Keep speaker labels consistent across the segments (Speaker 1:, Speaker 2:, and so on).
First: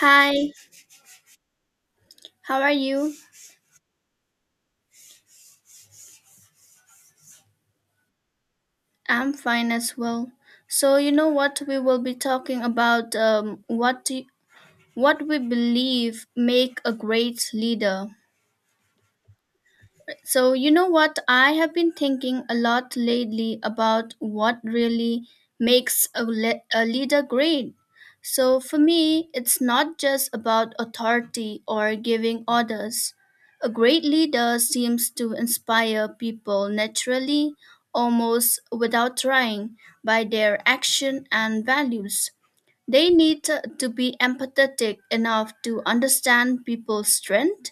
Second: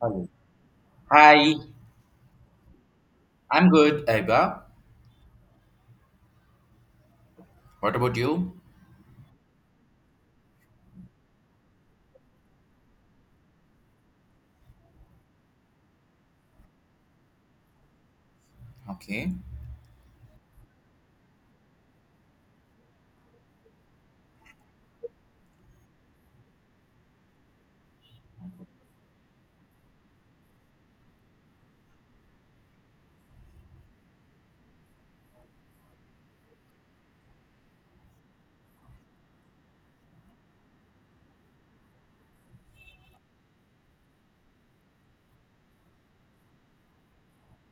Speaker 1: Hello. Hi,
Speaker 2: how are you?
Speaker 1: I'm good, Aiba. What about you?
Speaker 2: I'm fine as well. So you know what we will be talking about what we believe make a great leader.
Speaker 1: Okay.
Speaker 2: So, you know what? I have been thinking a lot lately about what really makes a leader great. So, for me, it's not just about authority or giving orders. A great leader seems to inspire people naturally, almost without trying, by their action and values. They need to be empathetic enough to understand people's strengths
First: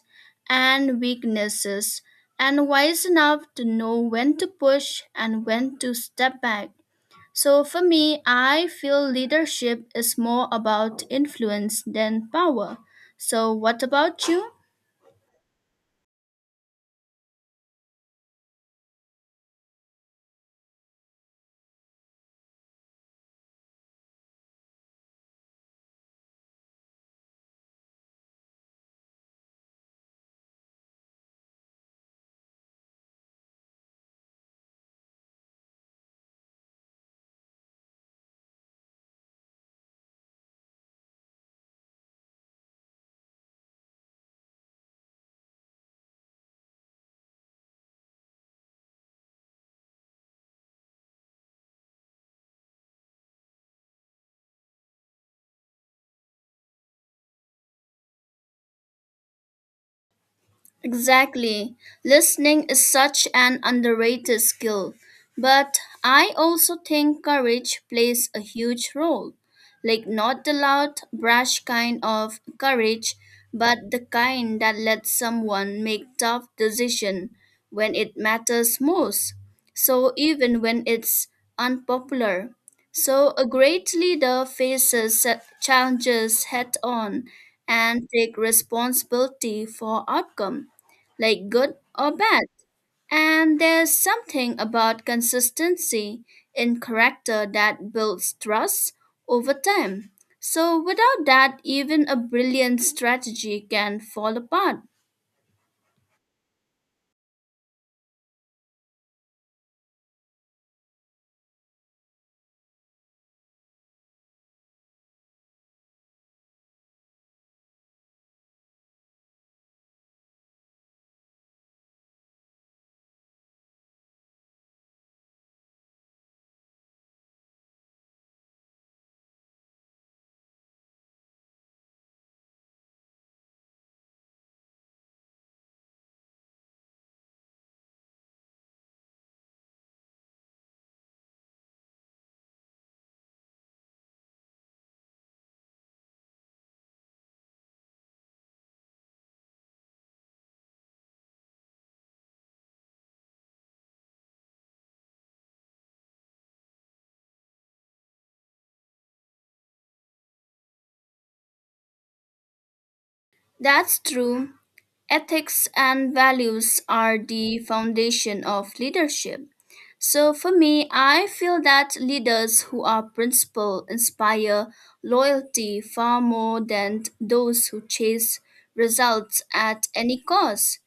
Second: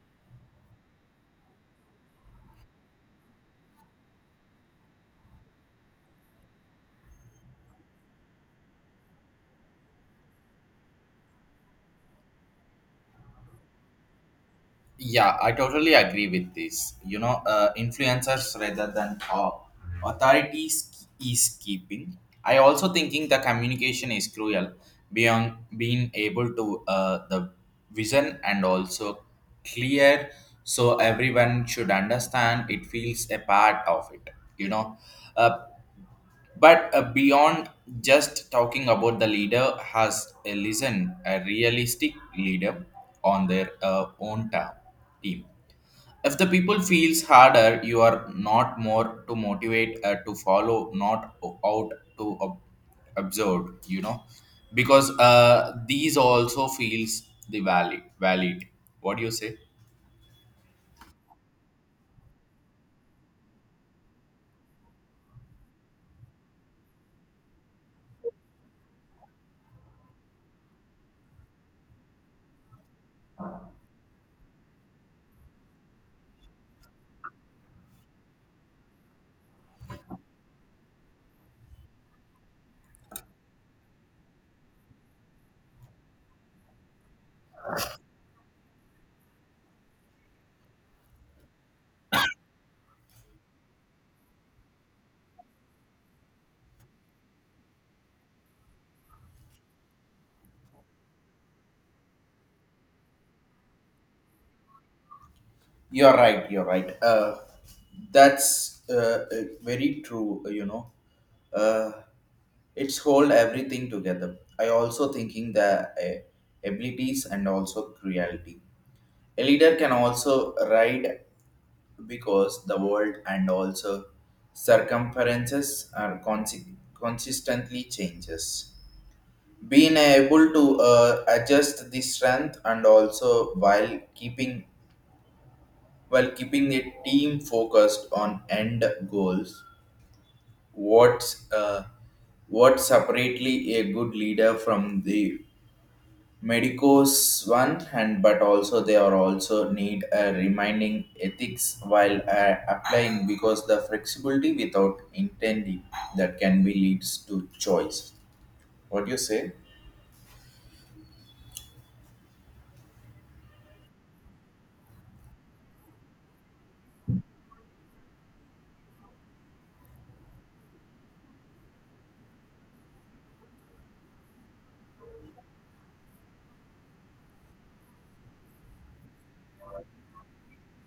Speaker 2: and weaknesses and wise enough to know when to push and when to step back. So for me, I feel leadership is more about influence than power. So what about you?
Speaker 1: Yeah, I totally agree with this. Influencers rather than authorities is keeping. I also thinking the communication is cruel beyond being able to the vision and also clear so everyone should understand it feels a part of it. You know, uh. But beyond just talking about the leader, has a listen a realistic leader on their own team. If the people feels harder, you are not more to motivate to follow, not out to observe. Because these also feels the valid. What do you say?
Speaker 2: Exactly. Listening is such an underrated skill. But I also think courage plays a huge role. Like, not the loud, brash kind of courage, but the kind that lets someone make tough decisions when it matters most. So, even when it's unpopular. So, a great leader faces challenges head on and take responsibility for outcome like good or bad. And there's something about consistency in character that builds trust over time. So, without that, even a brilliant strategy can fall apart.
Speaker 1: You're right. You're right. That's uh, very true. Uh, it's hold everything together. I also thinking the abilities and also cruelty. A leader can also ride because the world and also circumferences are consistently changes. Being able to adjust the strength and also while keeping the team focused on end goals. What's uh, what separately a good leader from the medicos one, and but also they are also need a reminding ethics while applying because the flexibility without intending that can be leads to choice. What do you say?
Speaker 2: That's true. Ethics and values are the foundation of leadership. So, for me, I feel that leaders who are principled inspire loyalty far more than those who chase results at any cost.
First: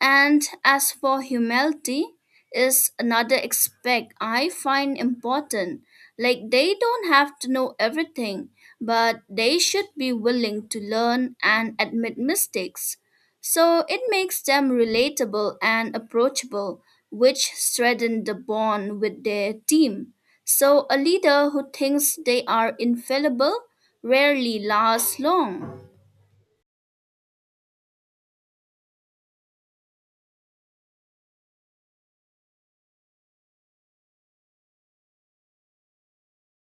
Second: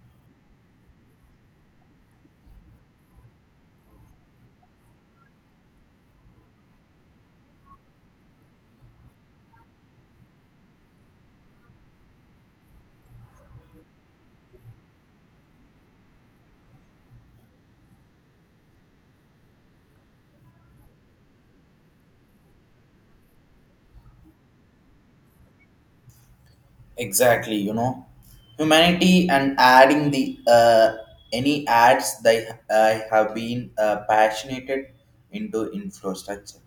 Speaker 2: And as for humility, is another aspect I find important. Like they don't have to know everything, but they should be willing to learn and admit mistakes. So it makes them relatable and approachable, which strengthens the bond with their team. So a leader who thinks they are infallible rarely lasts long.
Speaker 1: Exactly, humanity and adding the any ads they have been passionate into infrastructure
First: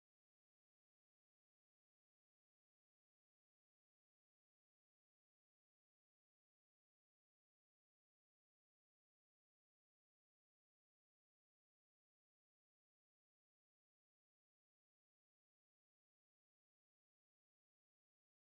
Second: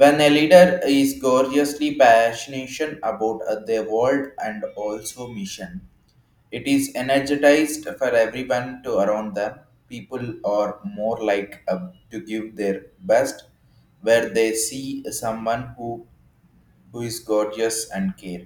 Speaker 1: when a leader is gorgeously passionate about their world and also mission it is energized for everyone to around them people are more like to give their best where they see someone who is gorgeous and care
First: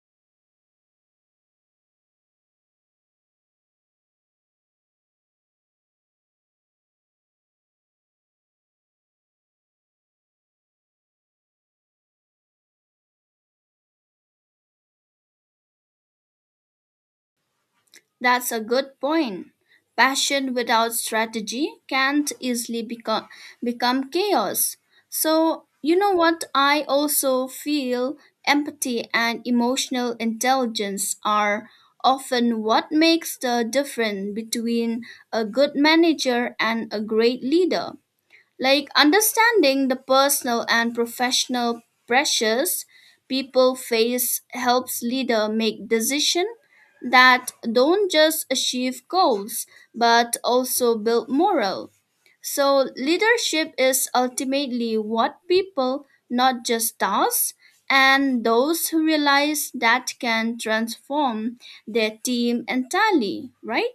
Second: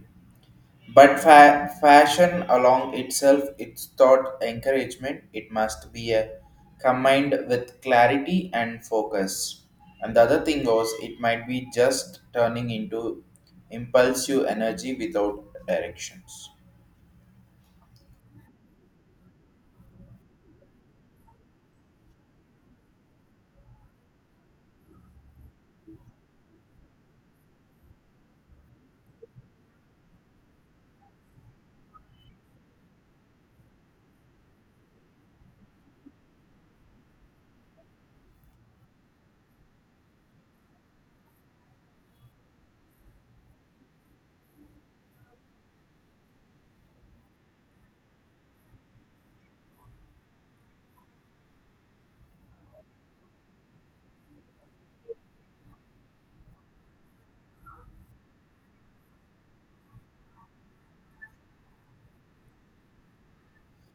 Speaker 1: but fashion along itself, it's thought encouragement. It must be a combined with clarity and focus. And the other thing was, it might be just turning into impulsive energy without directions.
Speaker 2: That's a good point. Passion without strategy can't easily become chaos. So, you know what? I also feel empathy and emotional intelligence are often what makes the difference between a good manager and a great leader. Like understanding the personal and professional pressures people face helps leader make decisions that don't just achieve goals but also build morale. So leadership is ultimately what people, not just tasks, and those who realize that can transform their team entirely, right?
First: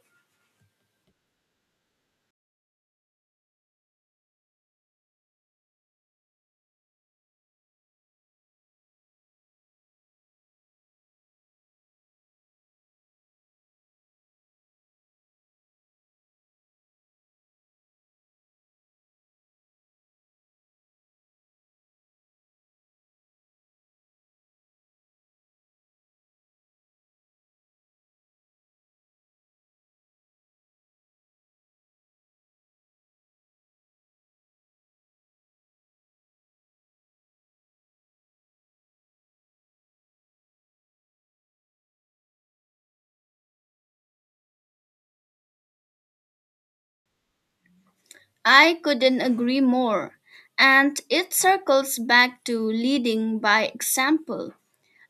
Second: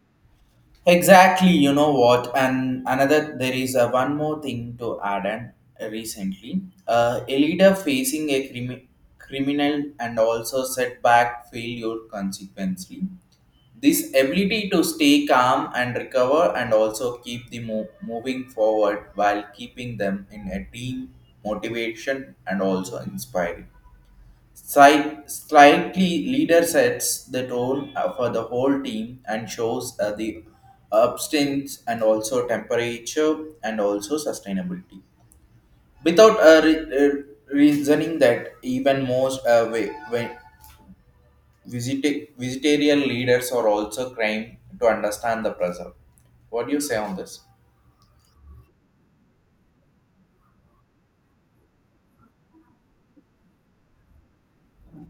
Speaker 1: Exactly, you know what? And another, there is a one more thing to add. And recently, a leader facing a criminal and also setback failure consequently. This ability to stay calm and recover and also keep the moving forward while keeping them in a team motivation and also inspiring. Slightly leader sets the tone for the whole team and shows the abstinence and also temperature and also sustainability without reasoning that even most vegetarian leaders are also crying to understand the pressure. What do you say on this?
Speaker 2: I couldn't agree more. And it circles back to leading by example,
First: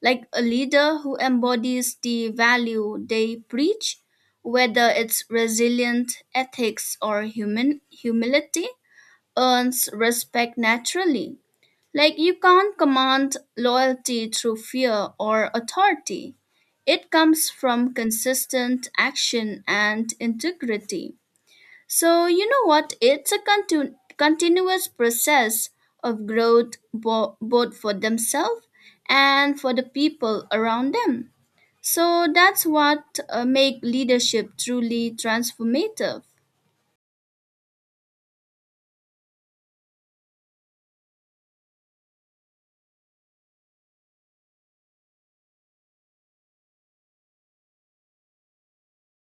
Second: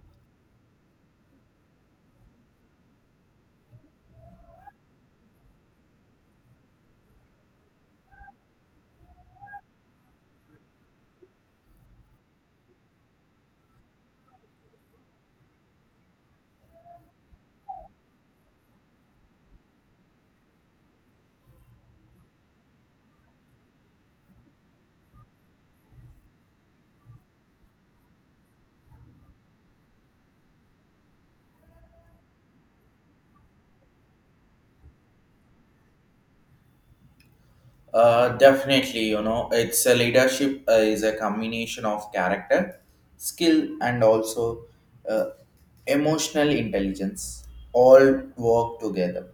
Speaker 2: like a leader who embodies the value they preach, whether it's resilient ethics or human humility, earns respect naturally. Like you can't command loyalty through fear or authority. It comes from consistent action and integrity. So, you know what? It's a continuous process of growth both for themselves and for the people around them. So, that's what makes leadership truly transformative.
Speaker 1: Definitely, it's a leadership is a combination of character, skill, and also uh, emotional intelligence. All work together.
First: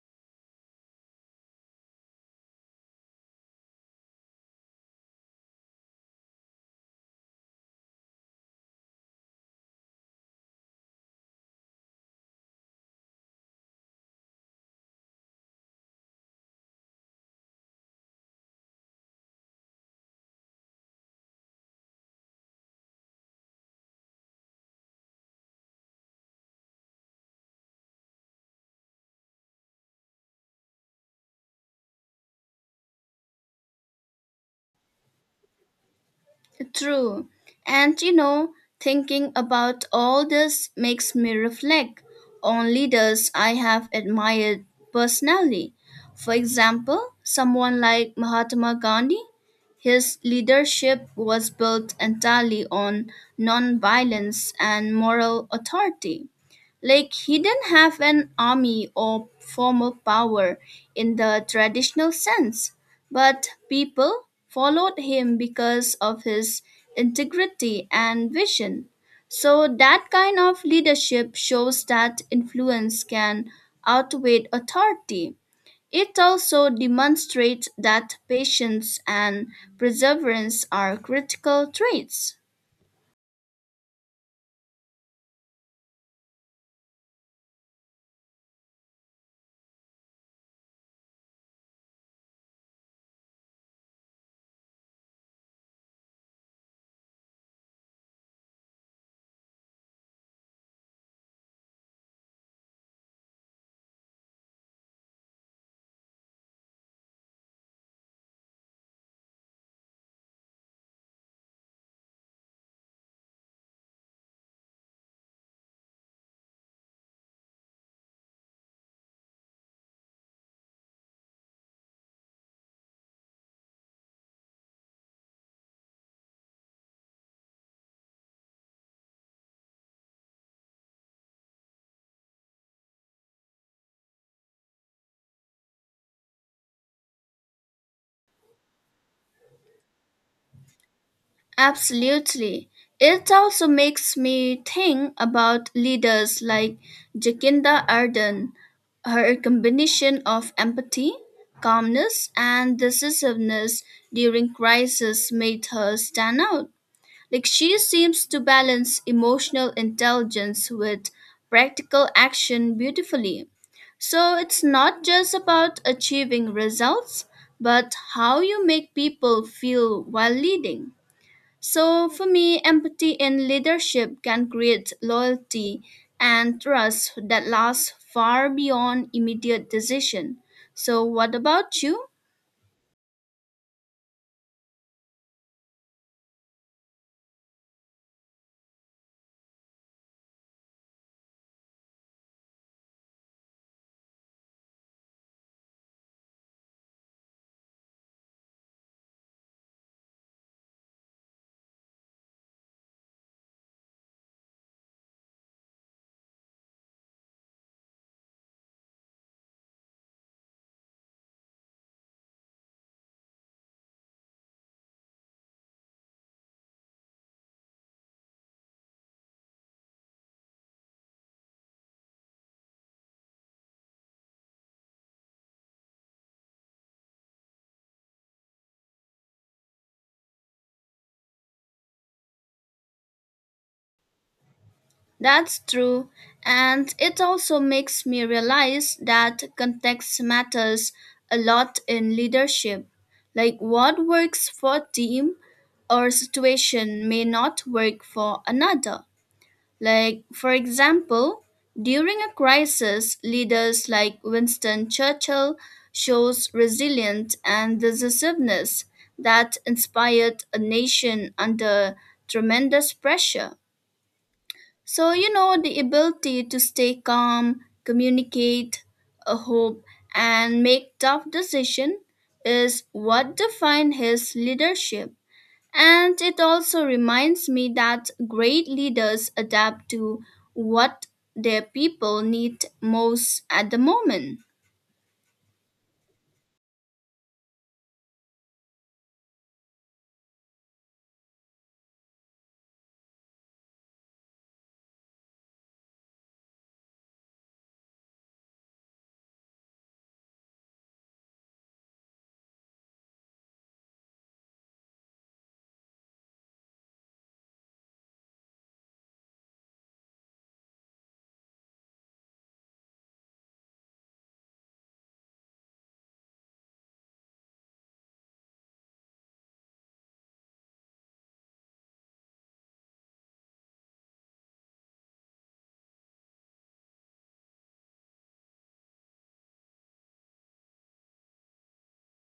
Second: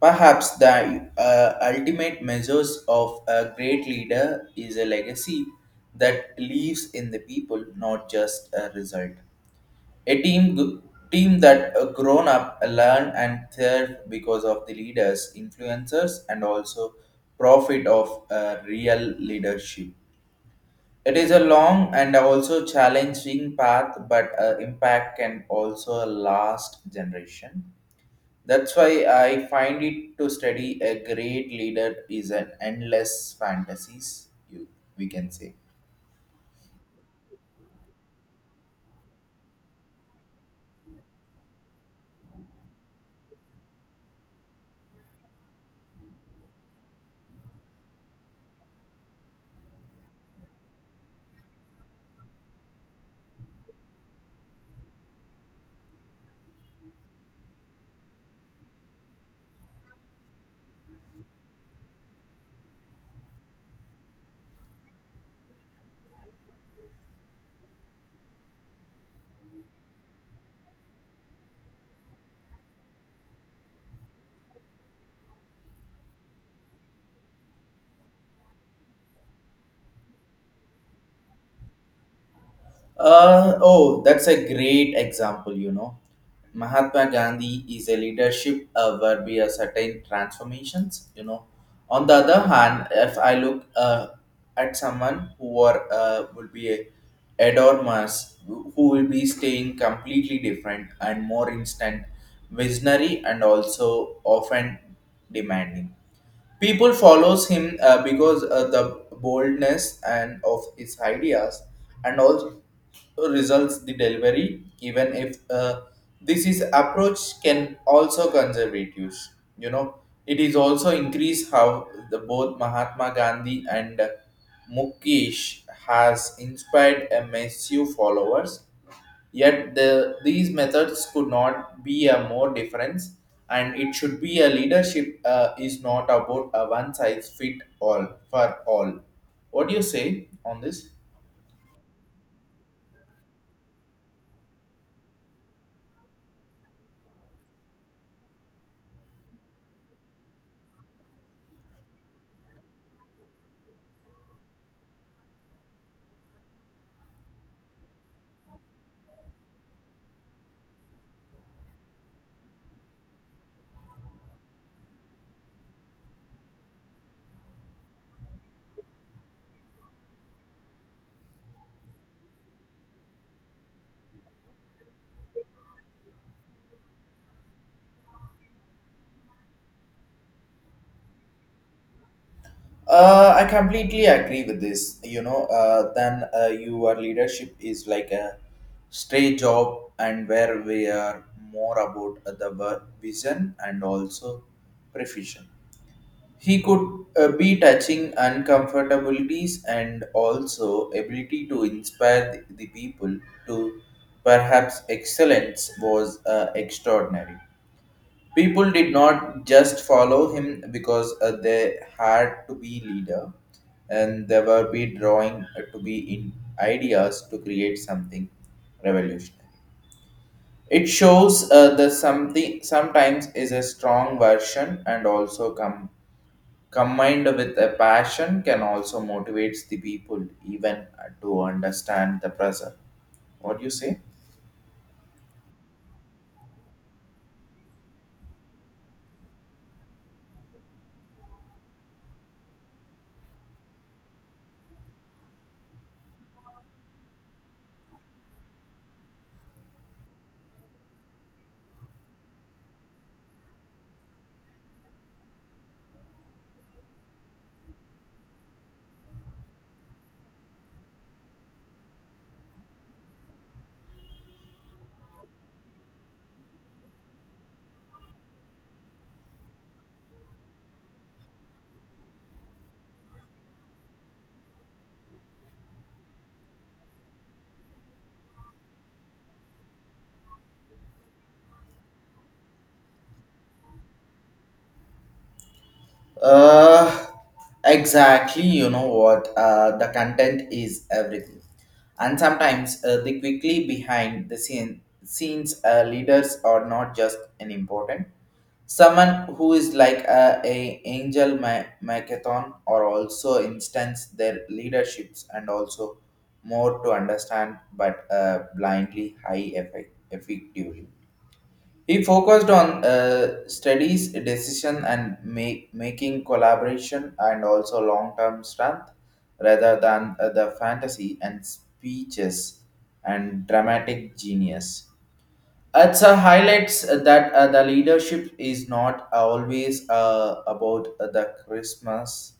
Speaker 1: Perhaps the ultimate measures of a great leader is a legacy that lives in the people, not just a result. A team that grown up, learn and thrive because of the leaders, influencers, and also profit of real leadership. It is a long and also challenging path, but impact can also last generation. That's why I find it to study a great leader is an endless fantasies. You We can say.
Speaker 2: True. And you know, thinking about all this makes me reflect on leaders I have admired personally. For example, someone like Mahatma Gandhi, his leadership was built entirely on non-violence and moral authority. Like he didn't have an army or formal power in the traditional sense, but people followed him because of his integrity and vision. So that kind of leadership shows that influence can outweigh authority. It also demonstrates that patience and perseverance are critical traits.
Speaker 1: Oh, that's a great example. Mahatma Gandhi is a leadership where we are certain transformations. On the other hand, if I look at someone who are, would be a adormas, who will be staying completely different and more instant, visionary and also often demanding. People follows him because the boldness and of his ideas, and also results the delivery. Even if this is approach can also conservative, you know, it is also increase how the both Mahatma Gandhi and Mukesh has inspired a massive followers. Yet these methods could not be a more difference, and it should be a leadership is not about a one size fit all for all. What do you say on this?
Speaker 2: Absolutely. It also makes me think about leaders like Jacinda Ardern. Her combination of empathy, calmness, and decisiveness during crisis made her stand out. Like she seems to balance emotional intelligence with practical action beautifully. So it's not just about achieving results, but how you make people feel while leading. So, for me, empathy in leadership can create loyalty and trust that lasts far beyond immediate decision. So, what about you?
Speaker 1: I completely agree with this. Then your leadership is like a straight job, and where we are more about the work vision and also provision. He could be touching uncomfortabilities and also ability to inspire the people to perhaps excellence was extraordinary. People did not just follow him because they had to be leader and they were be drawing to be in ideas to create something revolutionary. It shows the something sometimes is a strong version and also come combined with a passion can also motivates the people even to understand the pressure. What do you say?
Speaker 2: That's true. And it also makes me realize that context matters a lot in leadership. Like what works for a team or situation may not work for another. Like, for example, during a crisis, leaders like Winston Churchill shows resilience and decisiveness that inspired a nation under tremendous pressure. So, you know, the ability to stay calm, communicate, hope, and make tough decisions is what defined his leadership. And it also reminds me that great leaders adapt to what their people need most at the moment.
Speaker 1: Uh, exactly. You know what? The content is everything, and sometimes the quickly behind the scenes leaders are not just an important. Someone who is like a angel macathon or also instance their leaderships and also more to understand but blindly high effectively. He focused on studies, decision and making collaboration and also long term strength rather than the fantasy and speeches and dramatic genius. It's a highlights that the leadership is not always about the Christmas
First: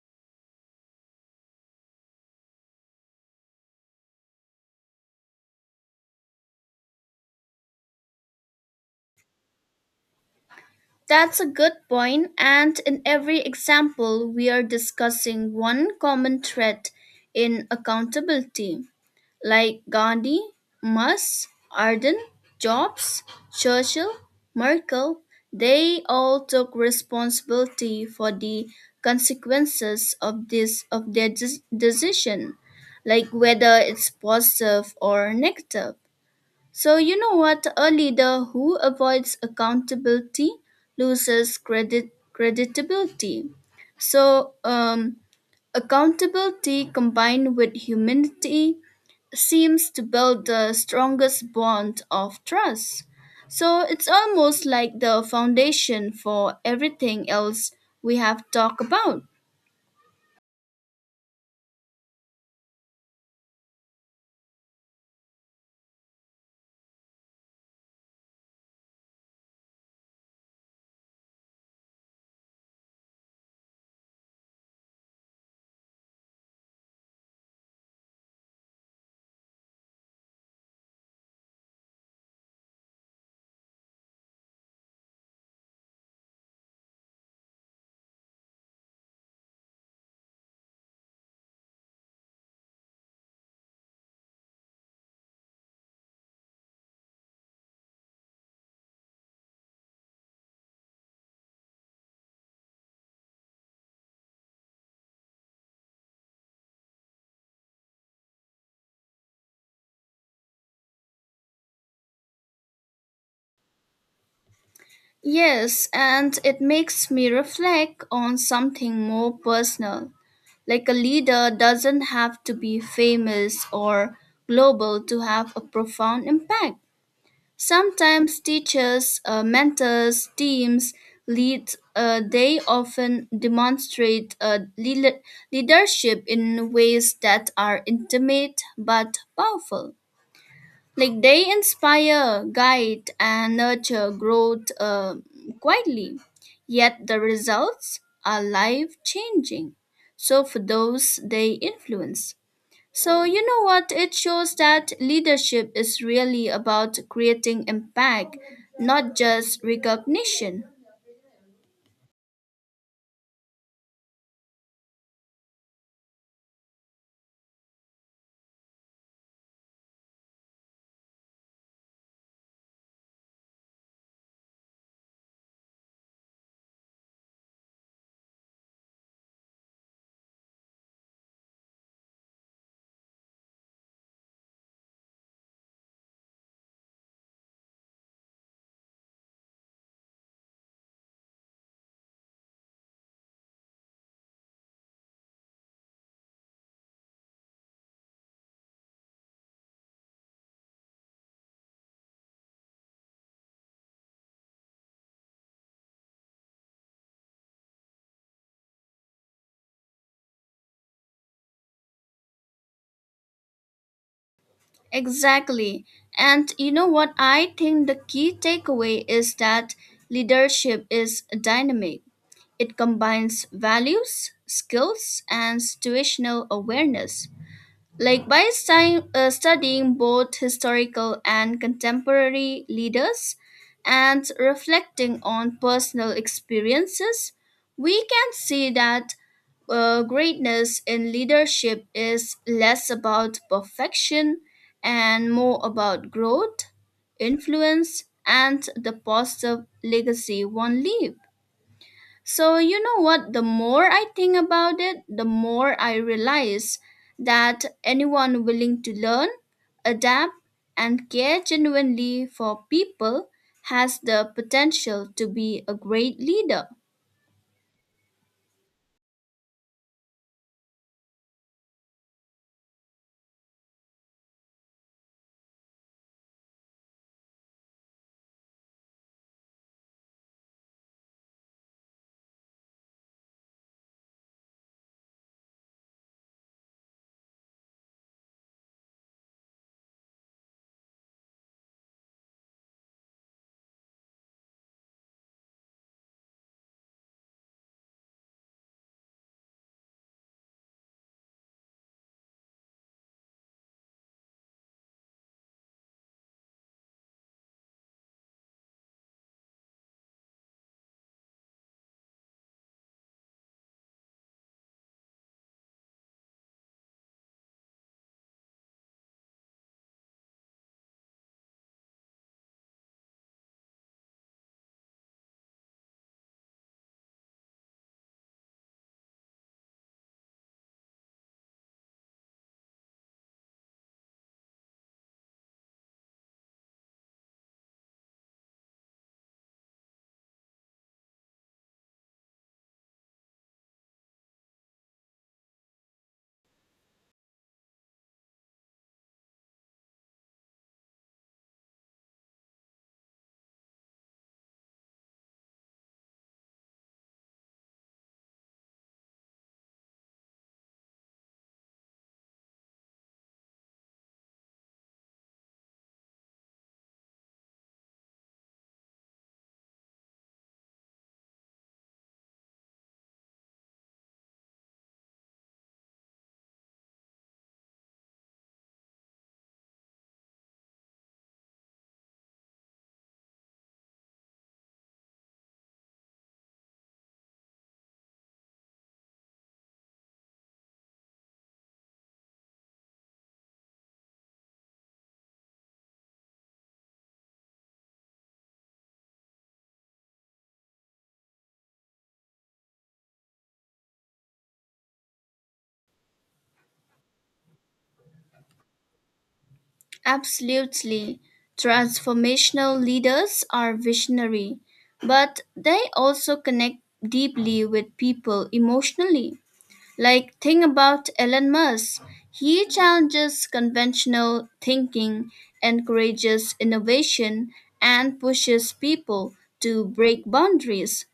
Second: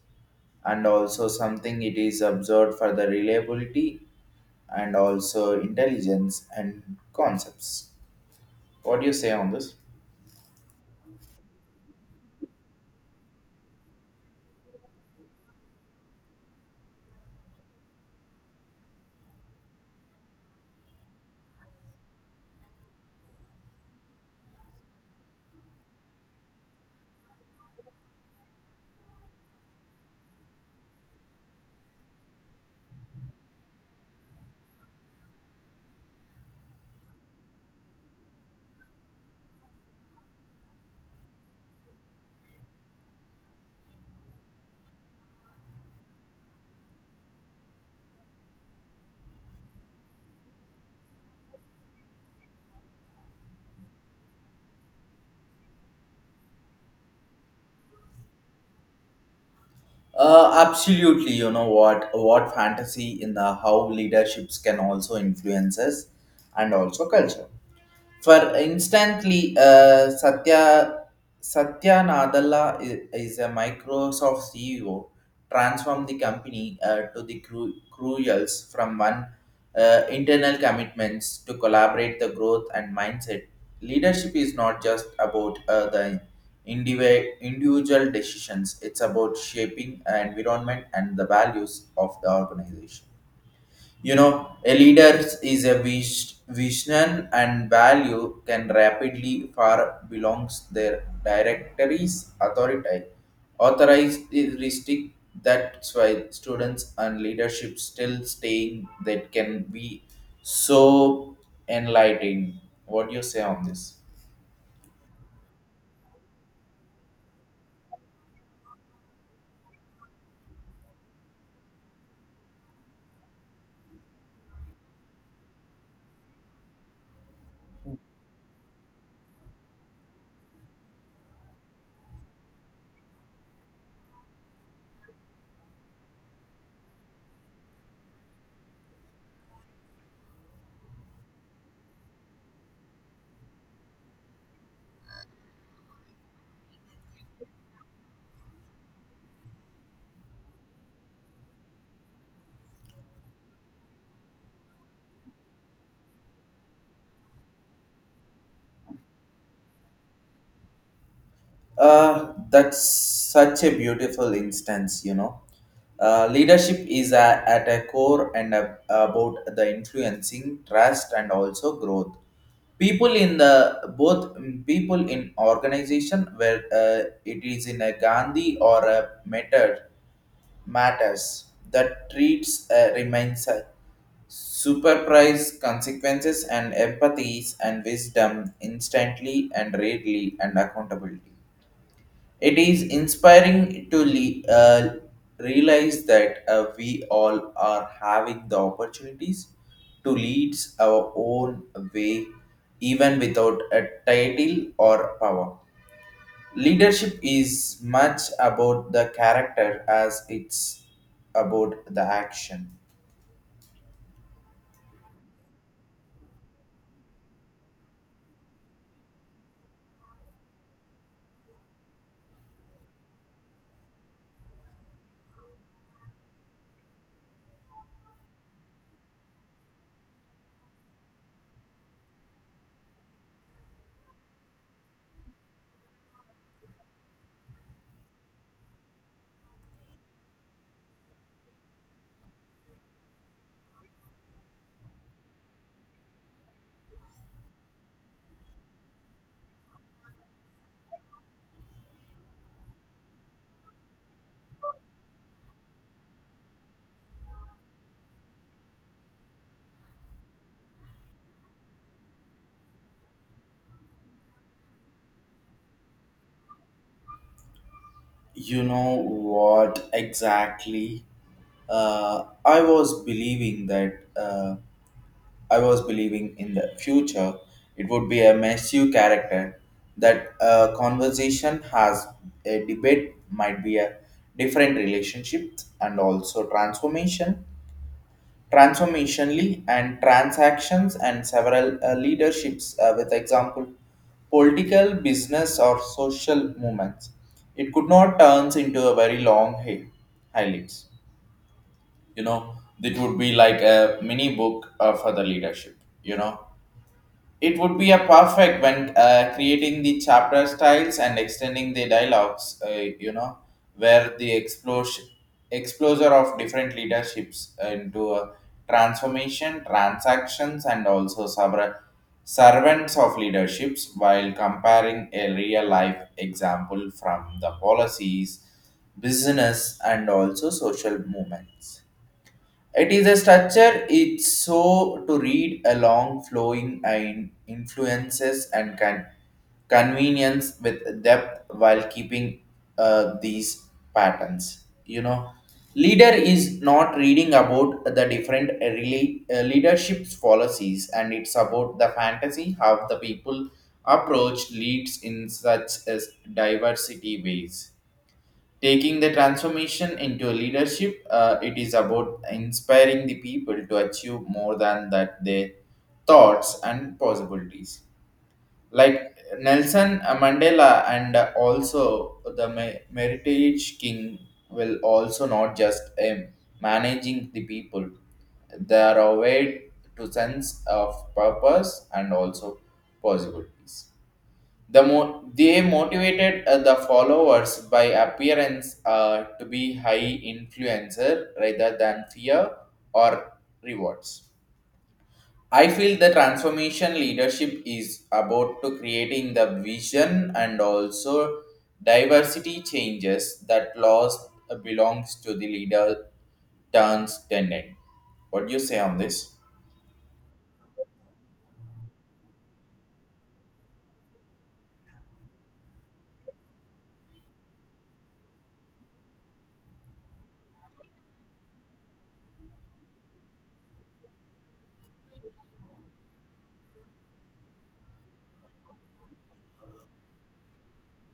Speaker 1: and also something it is observed for the reliability and also intelligence and concepts. What do you say on this?
Speaker 2: That's a good point, and in every example, we are discussing one common thread in accountability, like Gandhi, Musk, Arden, Jobs, Churchill, Merkel. They all took responsibility for the consequences of their decision, like whether it's positive or negative. So, you know what? A leader who avoids accountability loses creditability. So, accountability combined with humanity seems to build the strongest bond of trust. So, it's almost like the foundation for everything else we have talked about.
Speaker 1: Absolutely. You know what? What fantasy in the how leaderships can also influence us and also culture. For instantly, Satya Nadella is a Microsoft CEO, transformed the company to the crucials from one internal commitments to collaborate the growth and mindset. Leadership is not just about the individual decisions; it's about shaping environment and the values of the organization. A leader is a vision and value can rapidly far belongs their directories authority authoristic that's why students and leadership still staying that can be so enlightening. What do you say on this?
Speaker 2: Yes, and it makes me reflect on something more personal. Like a leader doesn't have to be famous or global to have a profound impact. Sometimes teachers, mentors, teams, lead, they often demonstrate leadership in ways that are intimate but powerful, like they inspire, guide, and nurture growth quietly, yet the results are life changing, so for those they influence. So you know what? It shows that leadership is really about creating impact, not just recognition.
Speaker 1: That's such a beautiful instance. Leadership is at a core and about the influencing trust and also growth. People in the both people in organization where it is in a Gandhi or a method matters that treats remains a superprise consequences and empathies and wisdom instantly and readily and accountability it is inspiring to realize that we all are having the opportunities to lead our own way, even without a title or power. Leadership is much about the character as it's about the action.
Speaker 2: Exactly. And you know what? I think the key takeaway is that leadership is dynamic. It combines values, skills, and situational awareness. Like by studying both historical and contemporary leaders and reflecting on personal experiences, we can see that greatness in leadership is less about perfection and more about growth, influence, and the positive legacy one leaves. So, you know what? The more I think about it, the more I realize that anyone willing to learn, adapt, and care genuinely for people has the potential to be a great leader.
Speaker 1: You know what exactly? I was believing that. I was believing in the future it would be a massive character that a conversation has a debate might be a different relationship and also transformation transformationally and transactions and several leaderships with example political business or social movements it could not turns into a very long highlights you know it would be like a mini book for the leadership you know it would be a perfect when creating the chapter styles and extending the dialogues, you know, where the exposure of different leaderships into a transformation, transactions, and also sabra, servants of leaderships while comparing a real life example from the policies, business, and also social movements. It is a structure, it's so to read along flowing and influences and can convenience with depth while keeping these patterns. Leader is not reading about the different leadership's policies and it's about the fantasy how the people approach leads in such as diversity ways taking the transformation into a leadership it is about inspiring the people to achieve more than that their thoughts and possibilities like Nelson Mandela and also the meritage king will also not just managing the people they are aware to sense of purpose and also possibilities the they motivated the followers by appearance to be high influencer rather than fear or rewards. I feel the transformation leadership is about to creating the vision and also diversity changes that laws belongs to the leader turns tenant. What do you say on this?
Speaker 2: Absolutely. Transformational leaders are visionary, but they also connect deeply with people emotionally. Like, think about Elon Musk. He challenges conventional thinking, encourages innovation, and pushes people to break boundaries.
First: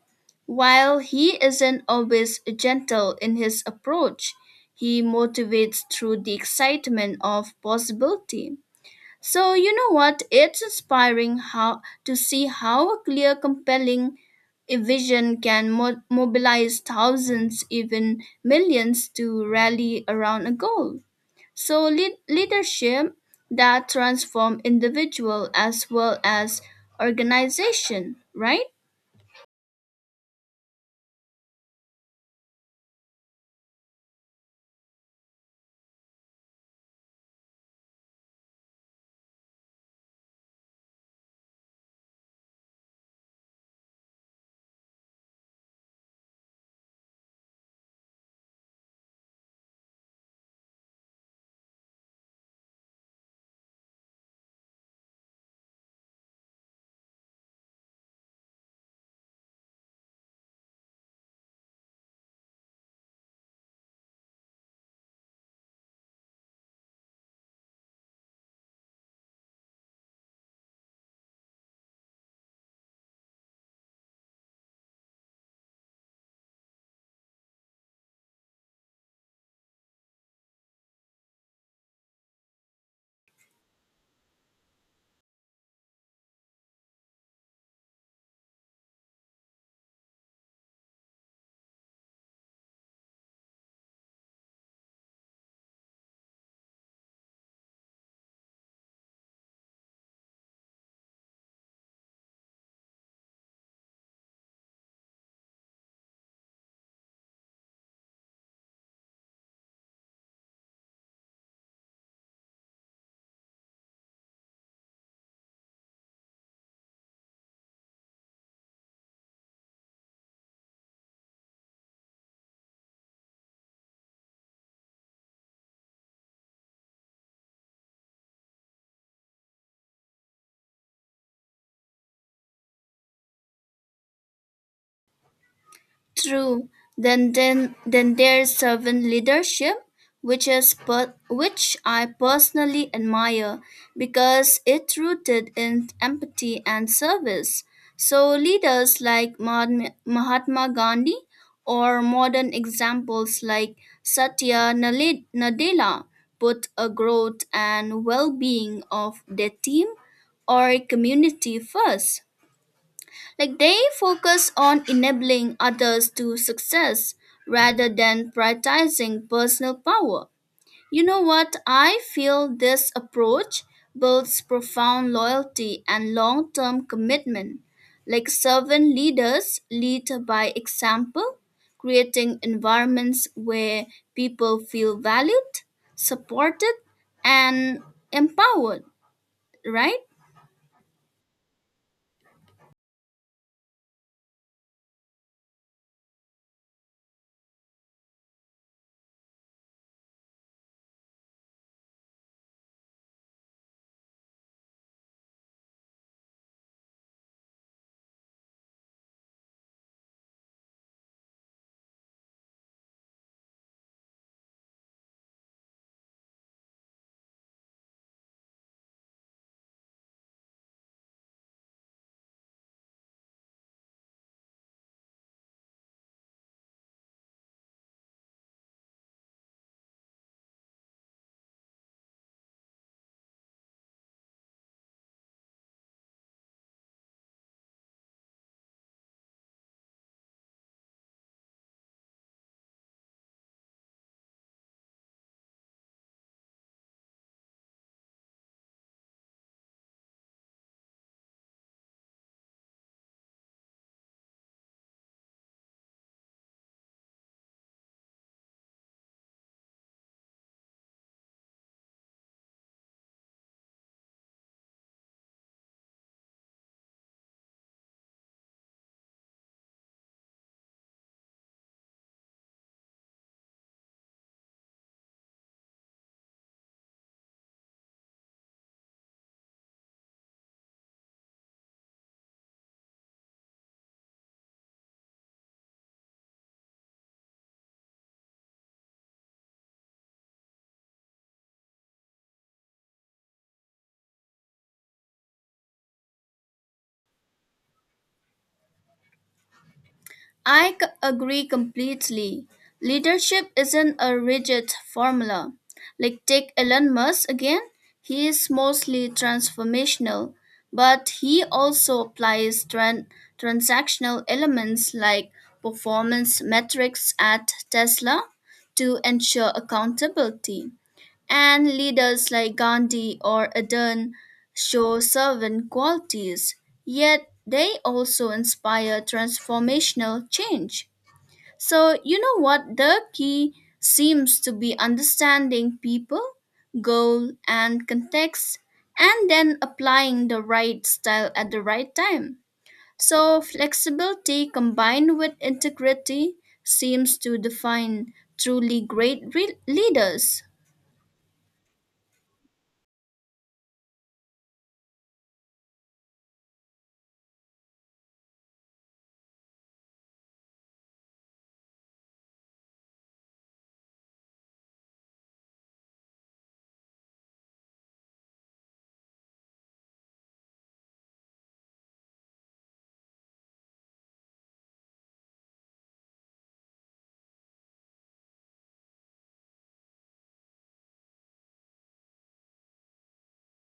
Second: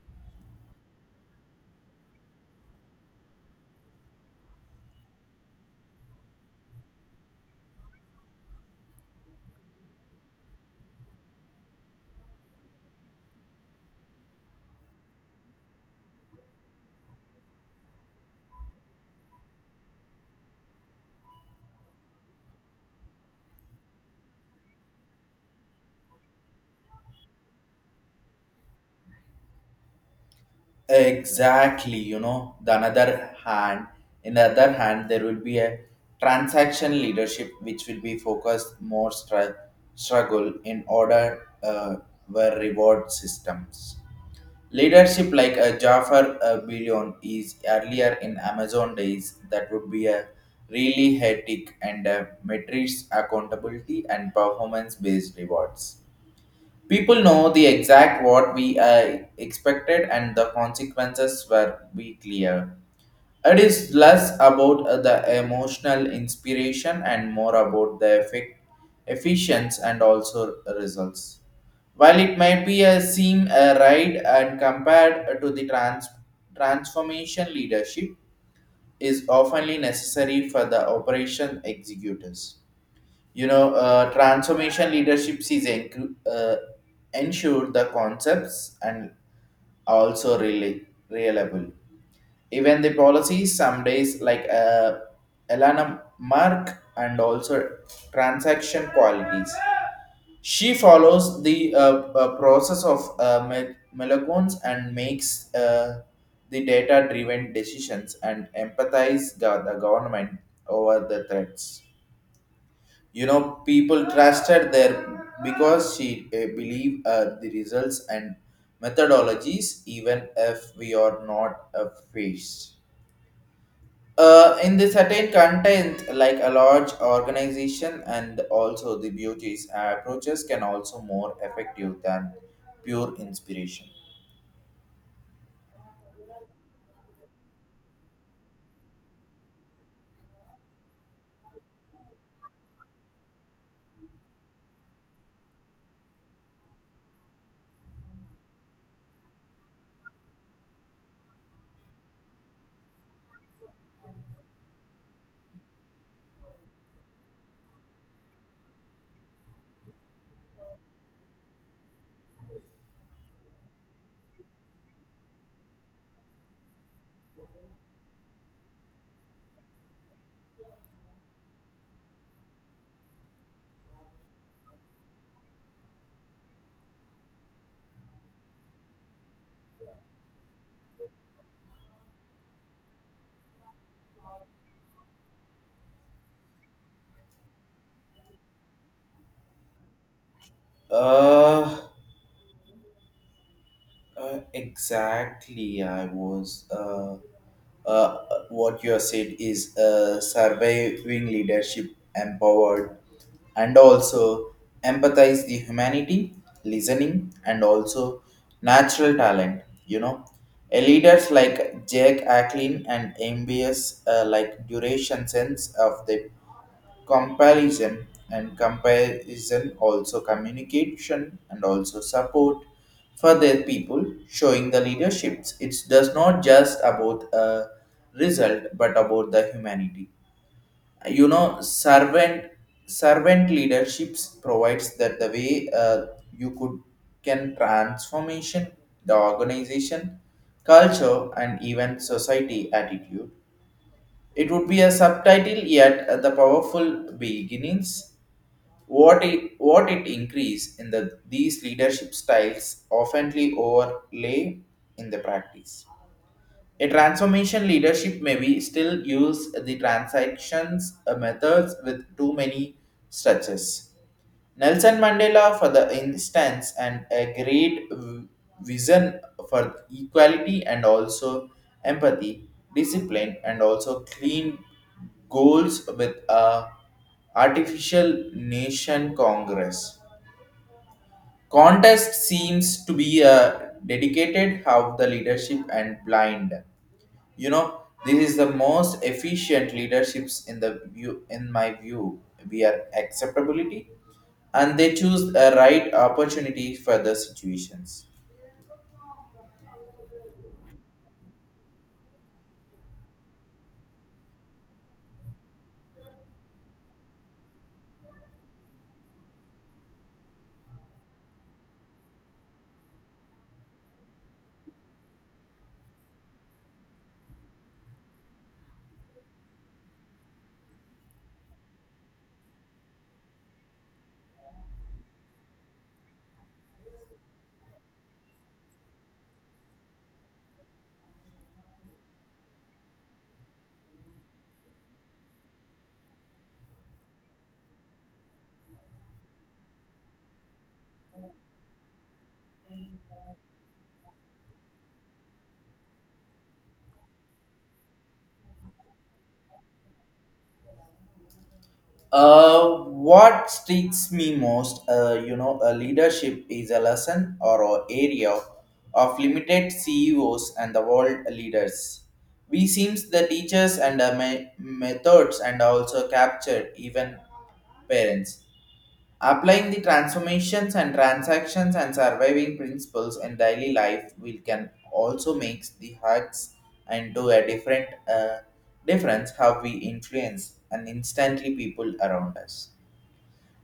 Speaker 2: While he isn't always gentle in his approach, he motivates through the excitement of possibility. So you know what? It's inspiring how to see how a clear, compelling a vision can mobilize thousands, even millions, to rally around a goal. So leadership that transforms individual as well as organization, right?
Speaker 1: Exactly, in the other hand, there will be a transaction leadership which will be focused more struggle in order were reward systems. Leadership like a Jafar Billion is earlier in Amazon days that would be a really hectic and metrics accountability and performance based rewards. People know the exact what we expected and the consequences were be clear. It is less about the emotional inspiration and more about the efficiency and also results. While it might be a seem a right and compared to the transformation leadership is often necessary for the operation executors. Transformation leadership is ensure the concepts and also really reliable. Even the policies, some days like Elana Mark and also transaction qualities. She follows the process of me- Melagons and makes the data-driven decisions and empathize the government over the threats, you know, people trusted there because she believe the results and methodologies, even if we are not faced in the certain content like a large organization, and also the beauties approaches can also more effective than pure inspiration.
Speaker 2: True. Then there's servant leadership, which I personally admire because it rooted in empathy and service. So leaders like Mahatma Gandhi or modern examples like Nadella put a growth and well-being of their team or community first. Like they focus on enabling others to success rather than prioritizing personal power. You know what? I feel this approach builds profound loyalty and long term commitment. Like servant leaders lead by example, creating environments where people feel valued, supported, and empowered, right?
Speaker 1: uh, exactly. I was uh uh, what you have said is surviving leadership empowered and also empathize the humanity, listening and also natural talent, you know, a leaders like Jack Acklin and MBS, like duration sense of the comparison and comparison, also communication and also support for their people, showing the leaderships. It does not just about a result but about the humanity, you know. Servant leaderships provides that the way, you could can transformation the organization culture and even society attitude. It would be a subtitle yet the powerful beginnings. What it increase in the these leadership styles oftenly overlay in the practice. A transformation leadership may be still use the transactions methods with too many structures. Nelson Mandela, for the instance, and a great vision for equality and also empathy, discipline, and also clean goals with a artificial nation congress. Contest seems to be a dedicated how the leadership and blind. You know, this is the most efficient leaderships in the view, in my view. We are acceptability and they choose a right opportunity for the situations.
Speaker 2: Agree completely. Leadership isn't a rigid formula. Like take Elon Musk again, he is mostly transformational, but he also applies transactional elements like performance metrics at Tesla to ensure accountability. And leaders like Gandhi or Adan show servant qualities, yet they also inspire transformational change. So, you know what? The key seems to be understanding people, goal, and context, and then applying the right style at the right time. So, flexibility combined with integrity seems to define truly leaders.
Speaker 1: What strikes me most, you know, a leadership is a lesson or a area of limited CEOs and the world leaders. We seems the teachers and me- methods and also captured even parents. Applying the transformations and transactions and surviving principles in daily life, we can also make the hacks and do a different difference how we influence and instantly people around us.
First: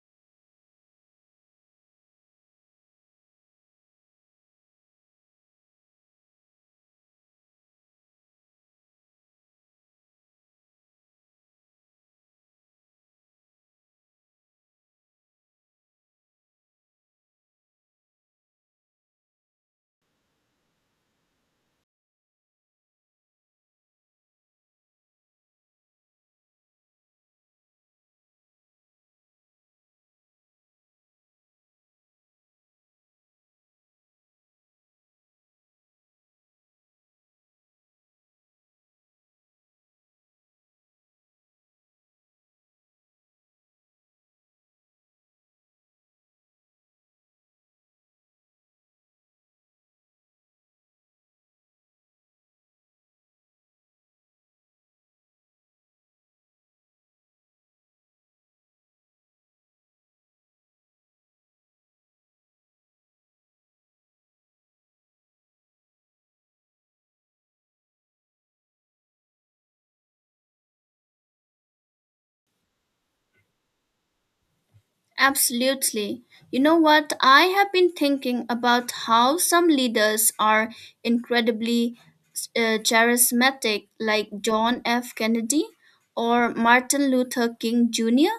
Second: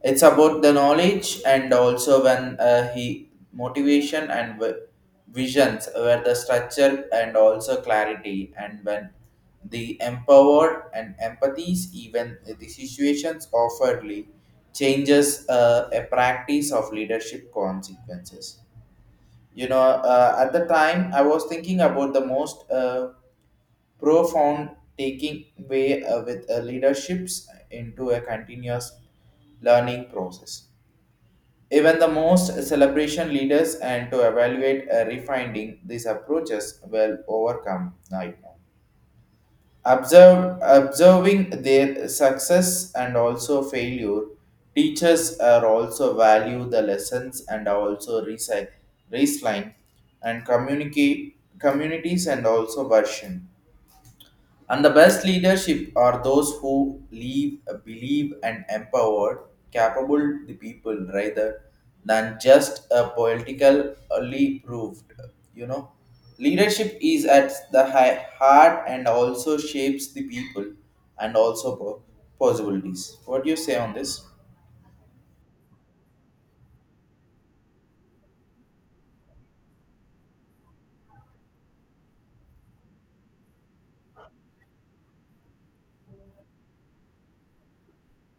Speaker 1: It's about the knowledge and also when he motivation and visions, where the structure and also clarity, and when the empowered and empathies even the situations offeredly changes a practice of leadership consequences. You know, at the time I was thinking about the most profound taking way with leaderships into a continuous learning process. Even the most celebration leaders and to evaluate refining these approaches will overcome night. Observing their success and also failure, teachers are also value the lessons and also resi- baseline and communicate communities and also version. And the best leadership are those who live, believe, and empower capable the people rather than just a politically proved. You know, leadership is at the heart and also shapes the people and also po- possibilities. What do you say on this?
Speaker 2: Absolutely. You know what? I have been thinking about how some leaders are incredibly charismatic, like John F. Kennedy or Martin Luther King Jr.,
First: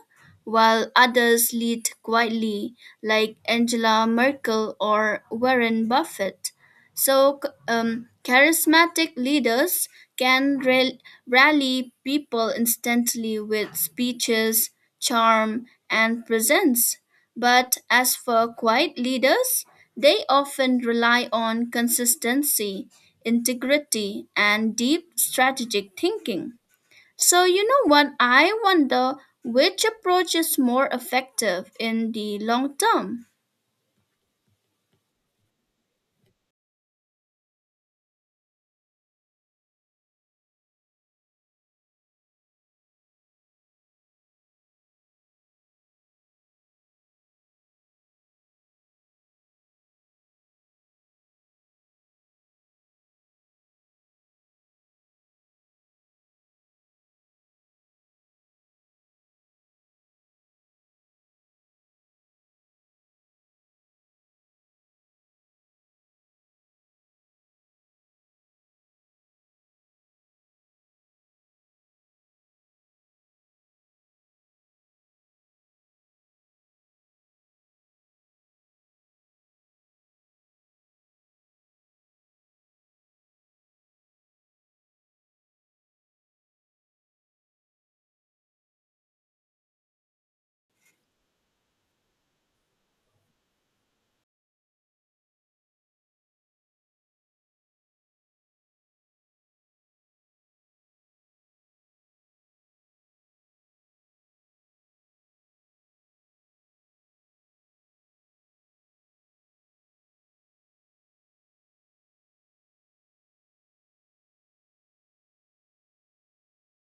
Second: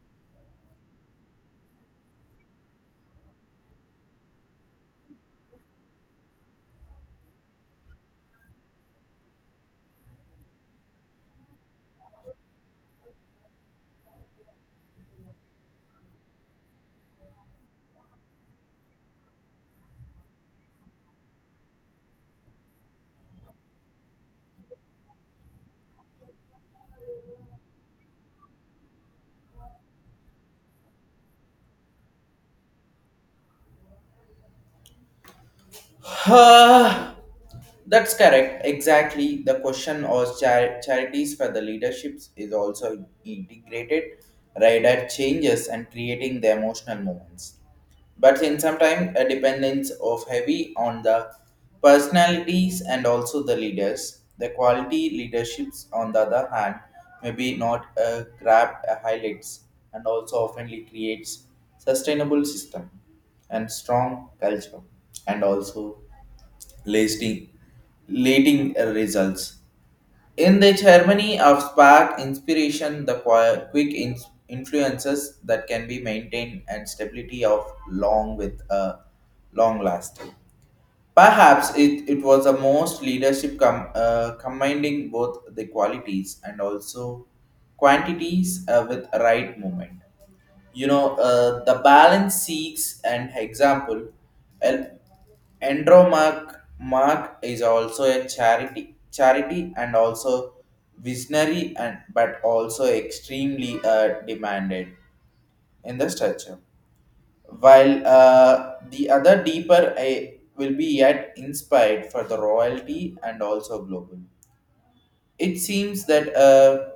Speaker 2: while others lead quietly, like Angela Merkel or Warren Buffett. So, charismatic leaders can rally people instantly with speeches, charm, and presence. But as for quiet leaders, they often rely on consistency, integrity, and deep strategic thinking. So, you know what? I wonder which approach is more effective in the long term.
Speaker 1: Uh, that's correct. Exactly. The question was char- charities for the leaderships is also integrated, rider changes and creating the emotional moments. But in some time, a dependence of heavy on the personalities and also the leaders. The quality leaderships, on the other hand, maybe not grab highlights and also oftenly creates sustainable system and strong culture and also lasting, leading results. In the harmony of spark inspiration, the quick in- influences that can be maintained and stability of long with a long lasting. Perhaps it was the most leadership combining both the qualities and also quantities with right movement, you know, the balance seeks and example, El- Andromark Mark is also a charity and also visionary, and but also extremely demanded in the structure, while the other deeper I will be yet inspired for the royalty and also global. it seems that uh,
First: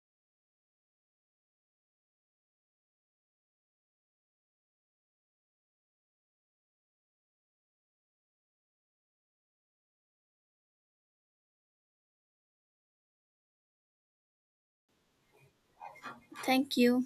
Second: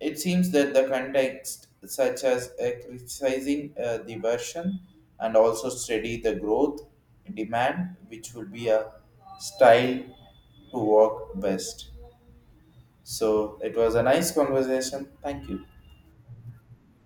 Speaker 1: it seems that the context, such as criticizing the version and also study the growth demand, which will be a style to work best. So it was a nice conversation. Thank you.
Speaker 2: Thank you.